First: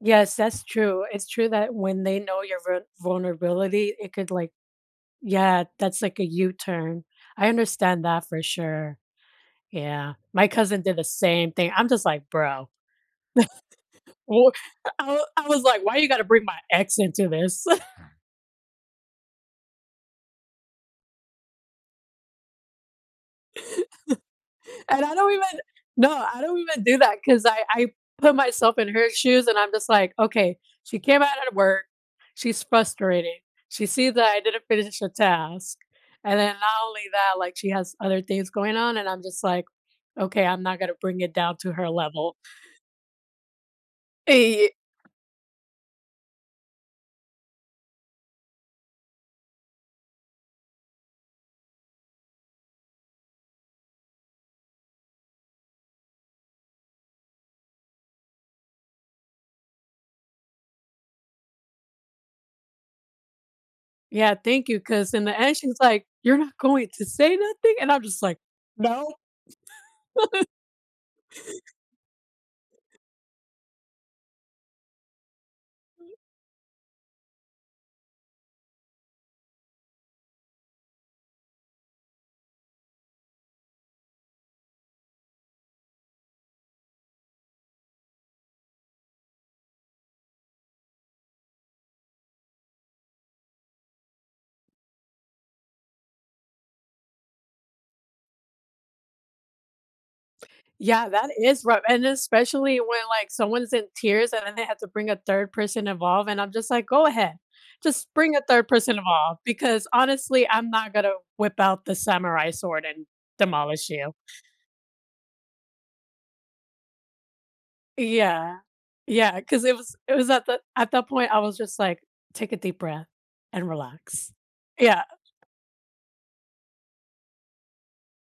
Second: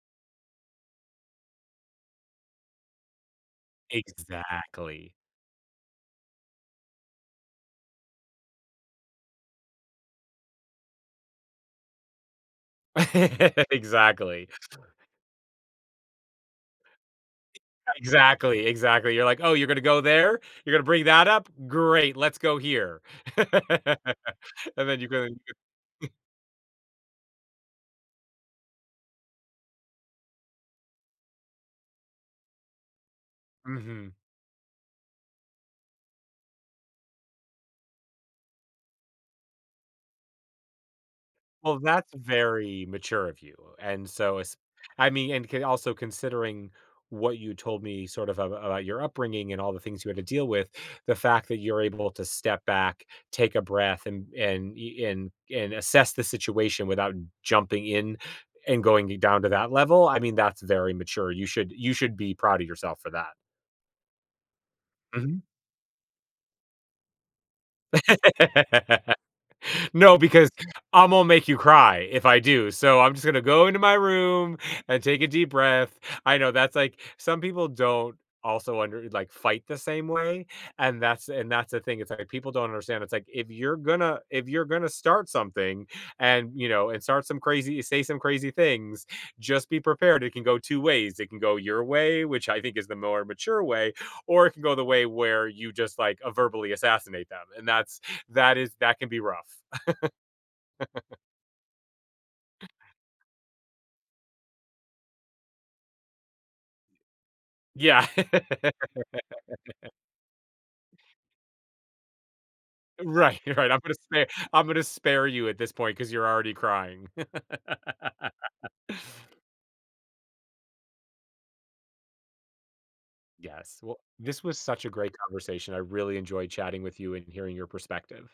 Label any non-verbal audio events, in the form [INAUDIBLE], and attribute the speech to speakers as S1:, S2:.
S1: Yes, that's true. It's true that when they know your ver vulnerability, it could, like
S2: Exactly.
S1: yeah, that's, like, a U-turn. I understand that for sure. Yeah. My cousin did the same thing I'm just like, "Bro."
S2: [LAUGHS]
S1: [CHUCKLES]
S2: Exactly.
S1: Ooh I w I was like, "Why you gotta bring my accent to this?" [LAUGHS]
S2: Exactly. Exactly, you're like, "Oh, you're gonna go there? You're gonna bring that up? Great. Let's go here." [LAUGHS]
S1: [LAUGHS]
S2: And then
S1: And
S2: you
S1: I
S2: go
S1: don't
S2: in
S1: even
S2: go
S1: no,
S2: [CHUCKLES]
S1: I don't even do that, 'cause I I put myself in her shoes, and I'm just like, "Okay. She came out of work. She's frustrated. She
S2: Mhm.
S1: sees that I didn't finish a task," and then, not only that, like, she has other things going on, and I'm just like, "Okay, I'm not gonna bring it down to
S2: Well,
S1: her
S2: that's
S1: level."
S2: very mature of you, and so, es
S1: Eh, ye
S2: I mean and can also considering what you told me, sort of, ab about your upbringing, and all the things you had to deal with, the fact that you're able to step back, take a breath, and and e and and assess the situation without jumping in, and going i down to that level, I mean, that's very mature, you should you should be proud of yourself for that.
S1: Yeah, thank you, 'cause in the
S2: Mhm.
S1: end, she's like, "You're not going to say nothing?" And I'm just like, "No."
S2: [LAUGHS] "No,
S1: [LAUGHS]
S2: because Imma make you cry, if I do, so, I'm just gonna go into my room, and take a deep breath." I know, that's, like some people don't also under like, fight the same way, and that's and that's the thing, it's, like, people don't understand, it's, like, if you're gonna if you're gonna start something, and, you know and start some crazy say some crazy things, just be prepared, it can go 2 ways, it can go your way, which I think is the more mature way, or it can go the way where you just, like, a verbally assassinate them, and that's that is that can be rough.
S1: Yeah,
S2: [CHUCKLES]
S1: that is rough, and especially when, like, someone's in tears, and then they have to bring a 3rd person involved, and I'm just like, "Go ahead.
S2: Yeah.
S1: Just bring a 3rd person involved, because,
S2: [CHUCKLES]
S1: honestly, I'm not gonna whip out the samurai sword and
S2: Right, right, "I'm
S1: demolish
S2: gonna
S1: you."
S2: spare I'm gonna spare you at this point, 'cause you're already crying."
S1: Yeah.
S2: [CHUCKLES]
S1: Yeah, 'cause it was it was at the at that point, I was just like, "Take a deep breath and
S2: Yes, well,
S1: relax."
S2: this was such a
S1: Yeah.
S2: great conversation, I really enjoyed chatting with you and hearing your perspective.